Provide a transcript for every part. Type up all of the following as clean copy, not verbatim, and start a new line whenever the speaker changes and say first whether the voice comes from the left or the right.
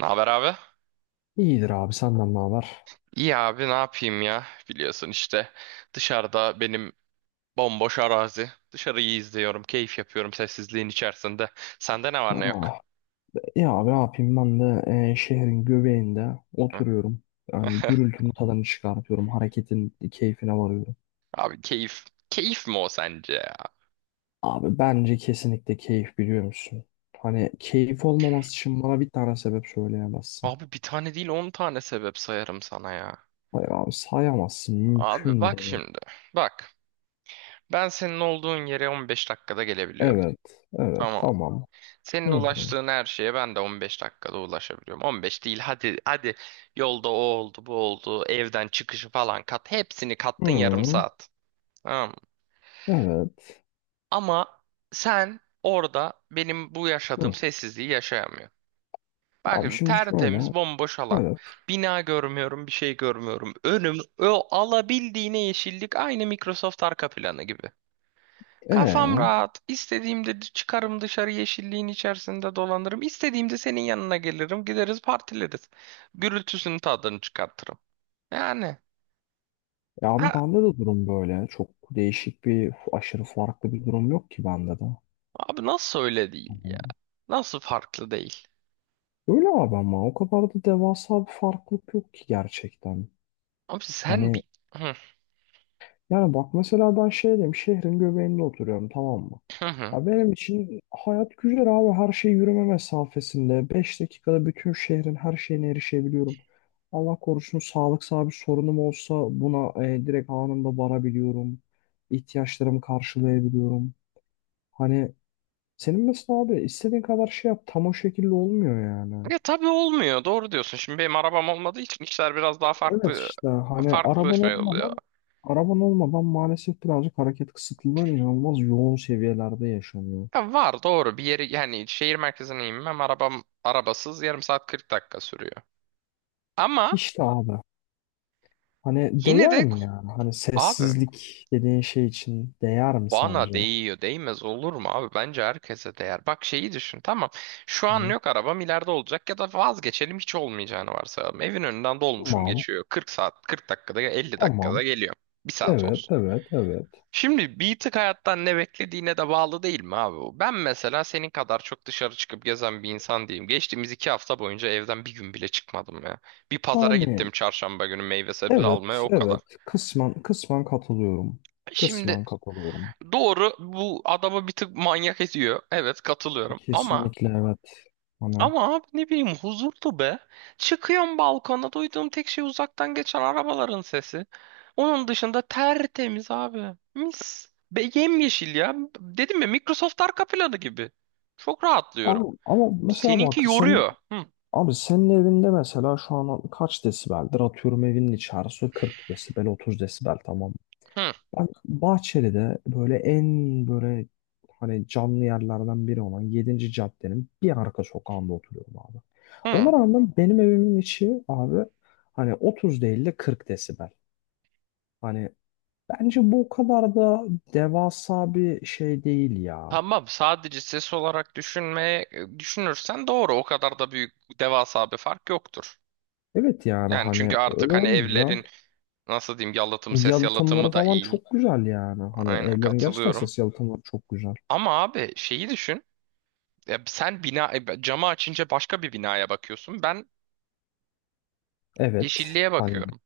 right: Ne haber abi?
left: İyidir abi senden ne haber?
right: İyi abi ne yapayım ya? Biliyorsun işte dışarıda benim bomboş arazi. Dışarıyı izliyorum, keyif yapıyorum sessizliğin içerisinde. Sende ne var ne yok?
left: Ah, ya abi ne yapayım ben de şehrin göbeğinde
right: Hı.
left: oturuyorum. Yani gürültünün tadını çıkartıyorum. Hareketin keyfine varıyorum.
right: Abi keyif. Keyif mi o sence ya?
left: Abi bence kesinlikle keyif, biliyor musun? Hani keyif olmaması için bana bir tane sebep söyleyemezsin.
right: Abi bir tane değil 10 tane sebep sayarım sana ya.
left: Hayır abi sayamazsın.
right: Abi
left: Mümkün
right: bak
left: bile değil.
right: şimdi. Bak. Ben senin olduğun yere 15 dakikada gelebiliyorum.
left: Evet. Evet,
right: Tamam.
left: tamam. Hı
right: Senin
left: hı.
right: ulaştığın her şeye ben de 15 dakikada ulaşabiliyorum. 15 değil hadi hadi yolda o oldu bu oldu evden çıkışı falan kat hepsini kattın yarım
left: Hı.
right: saat. Tamam mı?
left: Evet.
right: Ama sen orada benim bu yaşadığım
left: Hı.
right: sessizliği yaşayamıyorsun. Bak
left: Abi
right: şimdi
left: şimdi
right: tertemiz
left: şöyle.
right: bomboş alan.
left: Evet.
right: Bina görmüyorum bir şey görmüyorum. Önüm o alabildiğine yeşillik aynı Microsoft arka planı gibi. Kafam
left: Ee?
right: rahat. İstediğimde çıkarım dışarı yeşilliğin içerisinde dolanırım. İstediğimde senin yanına gelirim. Gideriz partileriz. Gürültüsünün tadını çıkartırım. Yani
left: Ya abi
right: ha,
left: bende de durum böyle. Çok değişik bir, aşırı farklı bir durum yok ki bende de.
right: abi nasıl öyle değil
left: Hani
right: ya? Nasıl farklı değil?
left: öyle abi ama o kadar da devasa bir farklılık yok ki gerçekten.
right: Abi sen
left: Hani
right: bir... Hı,
left: yani bak mesela ben şey diyeyim, şehrin göbeğinde oturuyorum, tamam mı?
right: hı, hı.
left: Ya benim için hayat güzel abi. Her şey yürüme mesafesinde. 5 dakikada bütün şehrin her şeyine erişebiliyorum. Allah korusun sağlıksal bir sorunum olsa buna direkt anında varabiliyorum. İhtiyaçlarımı karşılayabiliyorum. Hani senin mesela abi istediğin kadar şey yap tam o şekilde olmuyor yani.
right: Ya tabii olmuyor. Doğru diyorsun. Şimdi benim arabam olmadığı için işler biraz daha
left: Evet
right: farklı
left: işte hani
right: farklı
left: araban
right: şey oluyor.
left: olmadan araban olmadan maalesef birazcık hareket kısıtlılığın inanılmaz yoğun seviyelerde yaşanıyor.
right: Ya var doğru bir yeri yani şehir merkezine inmem arabasız yarım saat 40 dakika sürüyor. Ama
left: İşte abi hani
right: yine
left: değer
right: de
left: mi
right: ko-
left: yani? Hani
right: abi
left: sessizlik dediğin şey için değer mi
right: bana
left: sence?
right: değiyor, değmez olur mu abi? Bence herkese değer. Bak şeyi düşün, tamam. Şu an
left: Hı.
right: yok arabam ileride olacak ya da vazgeçelim hiç olmayacağını varsayalım. Evin önünden dolmuşum
left: Tamam,
right: geçiyor. 40 saat, 40 dakikada, 50 dakikada
left: tamam.
right: geliyor. Bir saat
left: Evet,
right: olsun.
left: evet, evet.
right: Şimdi bir tık hayattan ne beklediğine de bağlı değil mi abi? Ben mesela senin kadar çok dışarı çıkıp gezen bir insan değilim. Geçtiğimiz iki hafta boyunca evden bir gün bile çıkmadım ya. Bir pazara
left: Yani
right: gittim çarşamba günü meyve sebze
left: evet,
right: almaya o kadar.
left: evet. Kısmen, kısmen katılıyorum. Kısmen
right: Şimdi
left: katılıyorum.
right: Doğru bu adamı bir tık manyak ediyor. Evet katılıyorum. Ama
left: Kesinlikle evet. Hani
right: ama abi ne bileyim huzurlu be. Çıkıyorum balkona duyduğum tek şey uzaktan geçen arabaların sesi. Onun dışında tertemiz abi. Mis. Be yemyeşil ya. Dedim ya Microsoft arka planı gibi. Çok rahatlıyorum.
left: abi, ama mesela
right: Seninki
left: bak sen,
right: yoruyor. Hı,
left: abi senin evinde mesela şu an kaç desibeldir? Atıyorum evinin içerisi 40 desibel, 30 desibel, tamam mı?
right: hı,
left: Ben Bahçeli'de böyle, en böyle hani canlı yerlerden biri olan yedinci caddenin bir arka sokağında oturuyorum abi. Ona
right: hı.
left: rağmen benim evimin içi abi hani 30 değil de 40 desibel. Hani bence bu o kadar da devasa bir şey değil ya.
right: Tamam sadece ses olarak düşünürsen doğru o kadar da büyük devasa bir fark yoktur.
left: Evet yani
right: Yani çünkü
left: hani
right: artık
left: öyle
right: hani
left: olunca
right: evlerin nasıl diyeyim yalıtımı ses
left: yalıtımları
right: yalıtımı da
left: falan
right: iyi.
left: çok güzel yani. Hani
right: Aynen
left: evlerin gerçekten
right: katılıyorum.
left: ses yalıtımları çok güzel.
right: Ama abi şeyi düşün. Ya sen camı açınca başka bir binaya bakıyorsun. Ben
left: Evet.
right: yeşilliğe
left: Hani
right: bakıyorum.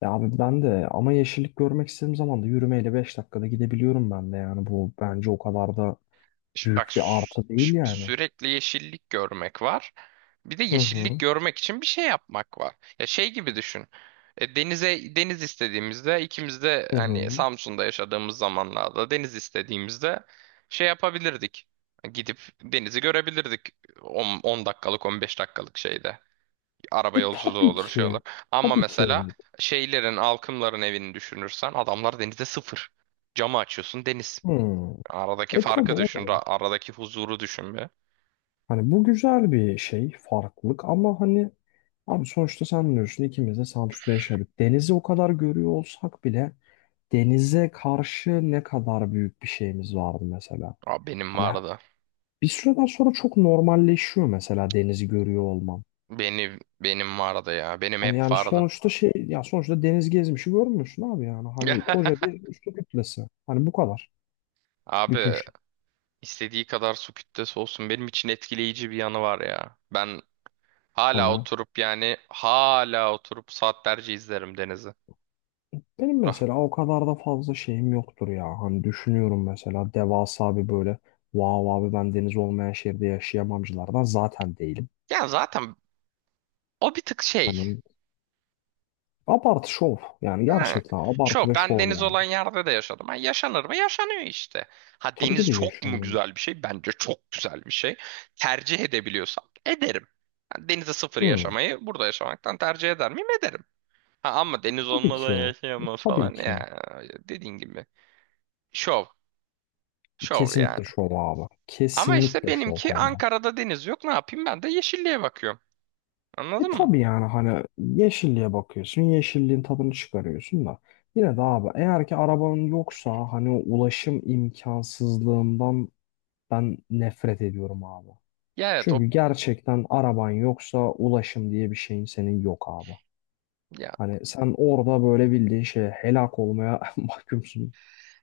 left: ya abi ben de ama yeşillik görmek istediğim zaman da yürümeyle 5 dakikada gidebiliyorum ben de yani. Bu bence o kadar da
right: Şimdi bak
left: büyük bir artı değil
right: şimdi
left: yani.
right: sürekli yeşillik görmek var. Bir de
left: Hı hı.
right: yeşillik görmek için bir şey yapmak var. Ya şey gibi düşün. Deniz istediğimizde ikimiz de
left: Hı
right: hani
left: hı.
right: Samsun'da yaşadığımız zamanlarda deniz istediğimizde şey yapabilirdik. Gidip denizi görebilirdik. 10 dakikalık 15 dakikalık şeyde. Araba
left: E,
right: yolculuğu
left: tabii
right: olur şey
left: ki.
right: olur. Ama
left: Tabii ki
right: mesela
left: evet.
right: halkımların evini düşünürsen adamlar denize sıfır. Camı açıyorsun deniz.
left: Hmm.
right: Aradaki
left: E, tabii
right: farkı
left: o da
right: düşün.
left: var.
right: Aradaki huzuru düşün be.
left: Hani bu güzel bir şey, farklılık, ama hani abi sonuçta sen biliyorsun, ikimiz de Samsun'da yaşadık. Denizi o kadar görüyor olsak bile denize karşı ne kadar büyük bir şeyimiz vardı mesela.
right: Abi benim
left: Hani
right: vardı.
left: bir süreden sonra çok normalleşiyor mesela denizi görüyor olman.
right: Benim vardı ya. Benim
left: Hani
right: hep
left: yani
right: vardı.
left: sonuçta şey ya, sonuçta deniz, gezmişi görmüyorsun abi yani. Hani koca bir su kütlesi. Hani bu kadar. Bütün
right: Abi
left: şey.
right: istediği kadar su kütlesi olsun. Benim için etkileyici bir yanı var ya. Ben
left: Hani
right: hala
left: ya,
right: oturup hala oturup saatlerce izlerim denizi.
left: benim
right: Rah-
left: mesela o kadar da fazla şeyim yoktur ya. Hani düşünüyorum mesela devasa bir böyle vav, abi ben deniz olmayan şehirde yaşayamamcılardan zaten değilim.
right: Ya zaten o bir tık şey.
left: Hani abartı şov. Yani
right: Ha.
left: gerçekten abartı
right: Şu
left: ve
right: ben
left: şov
right: deniz
left: yani.
right: olan yerde de yaşadım. Ha, yaşanır mı? Yaşanıyor işte. Ha
left: Tabii ki
right: deniz
left: de
right: çok mu
left: yaşıyorum.
right: güzel bir şey? Bence çok güzel bir şey. Tercih edebiliyorsam ederim. Ha, denize sıfır
left: Hmm,
right: yaşamayı burada yaşamaktan tercih eder miyim? Ederim. Ha, ama deniz
left: tabii
right: olmadan
left: ki.
right: yaşayamam
left: Tabii
right: falan
left: ki.
right: ya. Dediğin gibi. Şov. Şov
left: Kesinlikle
right: yani.
left: şov abi.
right: Ama işte
left: Kesinlikle şov,
right: benimki
left: hem de.
right: Ankara'da deniz yok. Ne yapayım ben de yeşilliğe bakıyorum.
left: E,
right: Anladın mı?
left: tabii yani hani yeşilliğe bakıyorsun. Yeşilliğin tadını çıkarıyorsun da. Yine de abi, eğer ki arabanın yoksa hani o ulaşım imkansızlığından ben nefret ediyorum abi.
right: Ya evet
left: Çünkü
right: o
left: gerçekten araban yoksa ulaşım diye bir şeyin senin yok abi.
right: ya.
left: Hani sen orada böyle bildiğin şeye helak olmaya mahkumsun.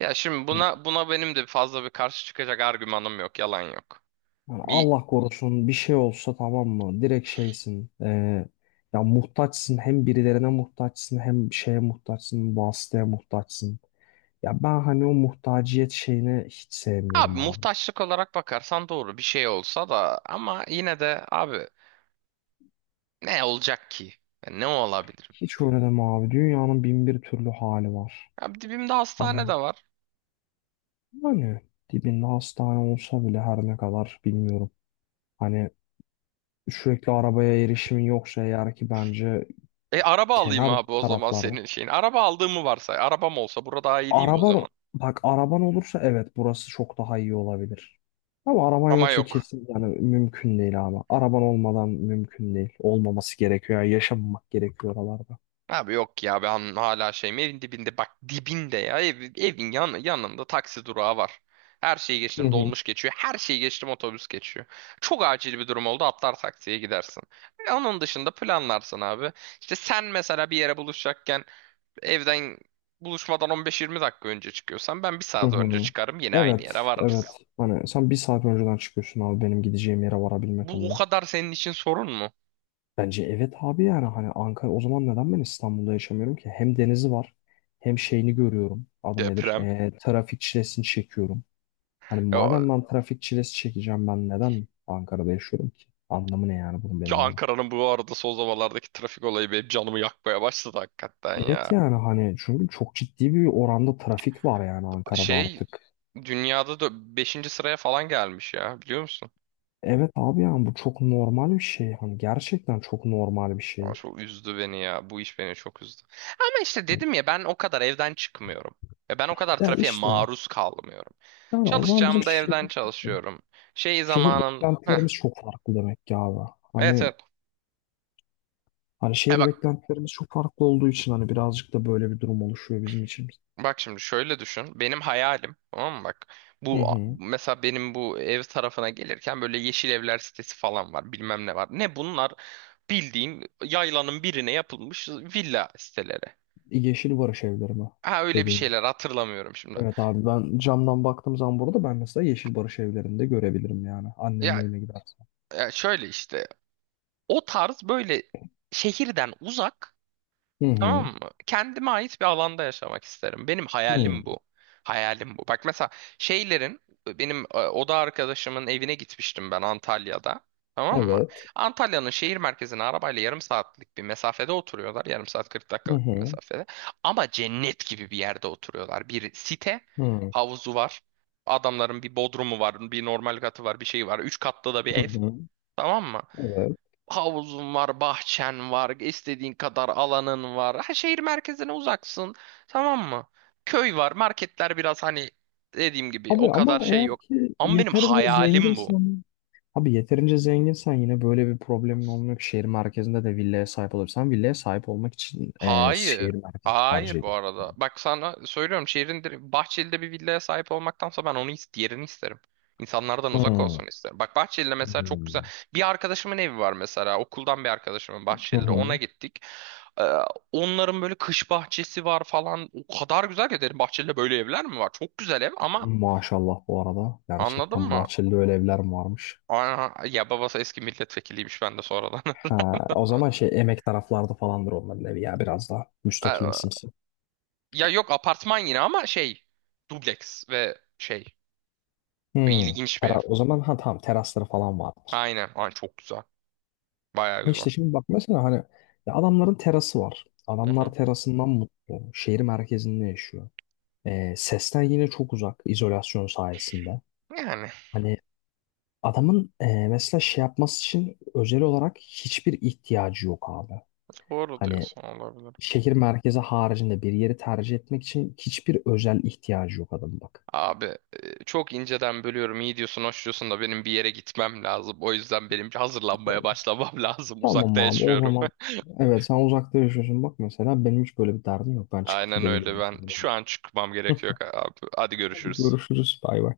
right: Ya şimdi buna benim de fazla bir karşı çıkacak argümanım yok. Yalan yok.
left: Yani
right: Bir
left: Allah korusun bir şey olsa, tamam mı? Direkt şeysin. Ya muhtaçsın, hem birilerine muhtaçsın, hem şeye muhtaçsın, vasıtaya muhtaçsın. Ya ben hani o muhtaciyet şeyini hiç
right: abi
left: sevmiyorum abi.
right: muhtaçlık olarak bakarsan doğru bir şey olsa da ama yine de abi ne olacak ki? Yani ne olabilir?
left: Hiç öyle deme abi. Dünyanın bin bir türlü hali var.
right: Abi dibimde
left: Hani
right: hastane de var.
left: hani dibinde hastane olsa bile, her ne kadar bilmiyorum. Hani sürekli arabaya erişimin yoksa eğer ki bence
right: E araba alayım
left: kenar
right: abi o zaman
left: taraflarda,
right: senin şeyin. Araba aldığımı varsay. Arabam olsa burada daha iyi değil mi o
left: araban,
right: zaman?
left: bak araban olursa evet, burası çok daha iyi olabilir. Ama araban
right: Ama
left: yoksa
right: yok.
left: kesin yani mümkün değil abi. Araban olmadan mümkün değil. Olmaması gerekiyor. Yani yaşamamak gerekiyor oralarda.
right: Abi yok ya ben hala şeyim evin dibinde bak dibinde ya evin yanında taksi durağı var. Her şeyi
left: Hı
right: geçtim
left: hı.
right: dolmuş geçiyor. Her şeyi geçtim otobüs geçiyor. Çok acil bir durum oldu atlar taksiye gidersin. Onun dışında planlarsın abi. İşte sen mesela bir yere buluşacakken evden buluşmadan 15-20 dakika önce çıkıyorsan ben bir
left: Hı
right: saat önce
left: hı.
right: çıkarım yine aynı yere
left: Evet, evet.
right: varırız.
left: Hani sen bir saat önceden çıkıyorsun abi benim gideceğim yere varabilmek
right: Bu o
left: adına.
right: kadar senin için sorun mu?
left: Bence evet abi, yani hani Ankara, o zaman neden ben İstanbul'da yaşamıyorum ki? Hem denizi var, hem şeyini görüyorum. Adı nedir?
right: Deprem.
left: Trafik çilesini çekiyorum. Hani
right: Ya,
left: madem ben trafik çilesi çekeceğim, ben neden Ankara'da yaşıyorum ki? Anlamı ne yani bunun
right: ki
left: benim adıma?
right: Ankara'nın bu arada son zamanlardaki trafik olayı benim canımı yakmaya başladı hakikaten
left: Evet
right: ya.
left: yani hani çünkü çok ciddi bir oranda trafik var yani Ankara'da
right: Şey
left: artık.
right: dünyada da beşinci sıraya falan gelmiş ya biliyor musun?
left: Evet abi yani bu çok normal bir şey. Hani gerçekten çok normal bir
right: Aa,
left: şey.
right: çok üzdü beni ya. Bu iş beni çok üzdü. Ama işte
left: Hani
right: dedim ya ben o kadar evden çıkmıyorum. Ve ben o kadar
left: ya
right: trafiğe
left: işte,
right: maruz kalmıyorum.
left: yani o zaman bizim
right: Çalışacağımda
left: şehir,
right: evden
left: işte
right: çalışıyorum. Şey
left: şehir
right: zamanım... Heh,
left: beklentilerimiz çok farklı demek ki abi.
right: evet
left: Hani
right: evet.
left: hani
right: He
left: şehir
right: bak
left: beklentilerimiz çok farklı olduğu için hani birazcık da böyle bir durum oluşuyor bizim için.
right: bak şimdi şöyle düşün. Benim hayalim tamam mı bak.
left: Hı
right: Bu
left: hı.
right: mesela benim bu ev tarafına gelirken böyle yeşil evler sitesi falan var. Bilmem ne var. Ne bunlar? Bildiğin yaylanın birine yapılmış villa siteleri.
left: Yeşil Barış evleri mi
right: Ha öyle bir
left: dediğin?
right: şeyler hatırlamıyorum şimdi.
left: Evet abi, ben camdan baktığım zaman burada ben mesela Yeşil Barış evlerinde görebilirim yani annemin
right: Ya,
left: evine gidersem.
right: ya, şöyle işte o tarz böyle şehirden uzak
left: Hı
right: tamam
left: hı.
right: mı? Kendime ait bir alanda yaşamak isterim. Benim
left: Hı.
right: hayalim bu. Hayalim bu. Bak mesela şeylerin benim oda arkadaşımın evine gitmiştim ben Antalya'da. Tamam mı?
left: Evet.
right: Antalya'nın şehir merkezine arabayla yarım saatlik bir mesafede oturuyorlar. Yarım saat 40
left: Hı
right: dakikalık bir
left: hı.
right: mesafede. Ama cennet gibi bir yerde oturuyorlar. Bir site,
left: Hı.
right: havuzu var. Adamların bir bodrumu var, bir normal katı var, bir şey var. Üç katlı da bir
left: Hı
right: ev.
left: hı.
right: Tamam mı?
left: Evet.
right: Havuzun var, bahçen var, istediğin kadar alanın var. Ha, şehir merkezine uzaksın, tamam mı? Köy var, marketler biraz hani dediğim gibi
left: Abi
right: o kadar
left: ama
right: şey
left: eğer
right: yok.
left: ki
right: Ama benim
left: yeterince
right: hayalim bu.
left: zenginsen, abi yeterince zenginsen yine böyle bir problemin olmuyor ki, şehir merkezinde de villaya sahip olursan, villaya sahip olmak için
right: Hayır,
left: şehir merkezi tercih
right: hayır bu arada.
left: ediyorsun.
right: Bak sana söylüyorum Bahçeli'de bir villaya sahip olmaktansa ben diğerini isterim. İnsanlardan uzak
left: Hı.
right: olsun isterim. Bak Bahçeli'de mesela çok güzel.
left: Hı.
right: Bir arkadaşımın evi var mesela. Okuldan bir arkadaşımın
left: Hı
right: Bahçeli'de. Ona
left: hı.
right: gittik. Ee, onların böyle kış bahçesi var falan. O kadar güzel ki dedim bahçede böyle evler mi var? Çok güzel ev ama
left: Maşallah bu arada.
right: anladın
left: Gerçekten
right: mı?
left: Bahçeli'de öyle evler mi varmış.
right: Aa, ya babası eski milletvekiliymiş ben de sonradan.
left: Ha, o zaman şey, emek taraflarda falandır onların evi ya, biraz daha
right: Ee,
left: müstakilimsimsi.
right: ya yok apartman yine ama şey dubleks ve şey
left: Hmm,
right: ilginç bir ev.
left: o zaman ha tamam, terasları falan vardır.
right: Aynen. Ay, çok güzel. Bayağı
left: E,
right: güzel.
left: İşte şimdi bak mesela hani ya, adamların terası var.
right: Hı hı.
left: Adamlar terasından mutlu. Şehir merkezinde yaşıyor. Sesten yine çok uzak izolasyon sayesinde.
right: Yani
left: Hani adamın mesela şey yapması için özel olarak hiçbir ihtiyacı yok abi.
right: doğru
left: Hani
right: diyorsun olabilir.
left: şehir merkezi haricinde bir yeri tercih etmek için hiçbir özel ihtiyacı yok adamın, bak.
right: Abi çok inceden bölüyorum. İyi diyorsun, hoş diyorsun da benim bir yere gitmem lazım. O yüzden benim hazırlanmaya başlamam lazım. Uzakta
left: Tamam abi, o
right: yaşıyorum.
left: zaman evet, sen uzakta yaşıyorsun, bak mesela benim hiç böyle bir derdim yok. Ben çıkıp
right: Aynen öyle.
left: gidebiliyorum.
right: Ben şu an çıkmam gerekiyor abi. Hadi
left: Hadi
right: görüşürüz.
left: görüşürüz, bay bay.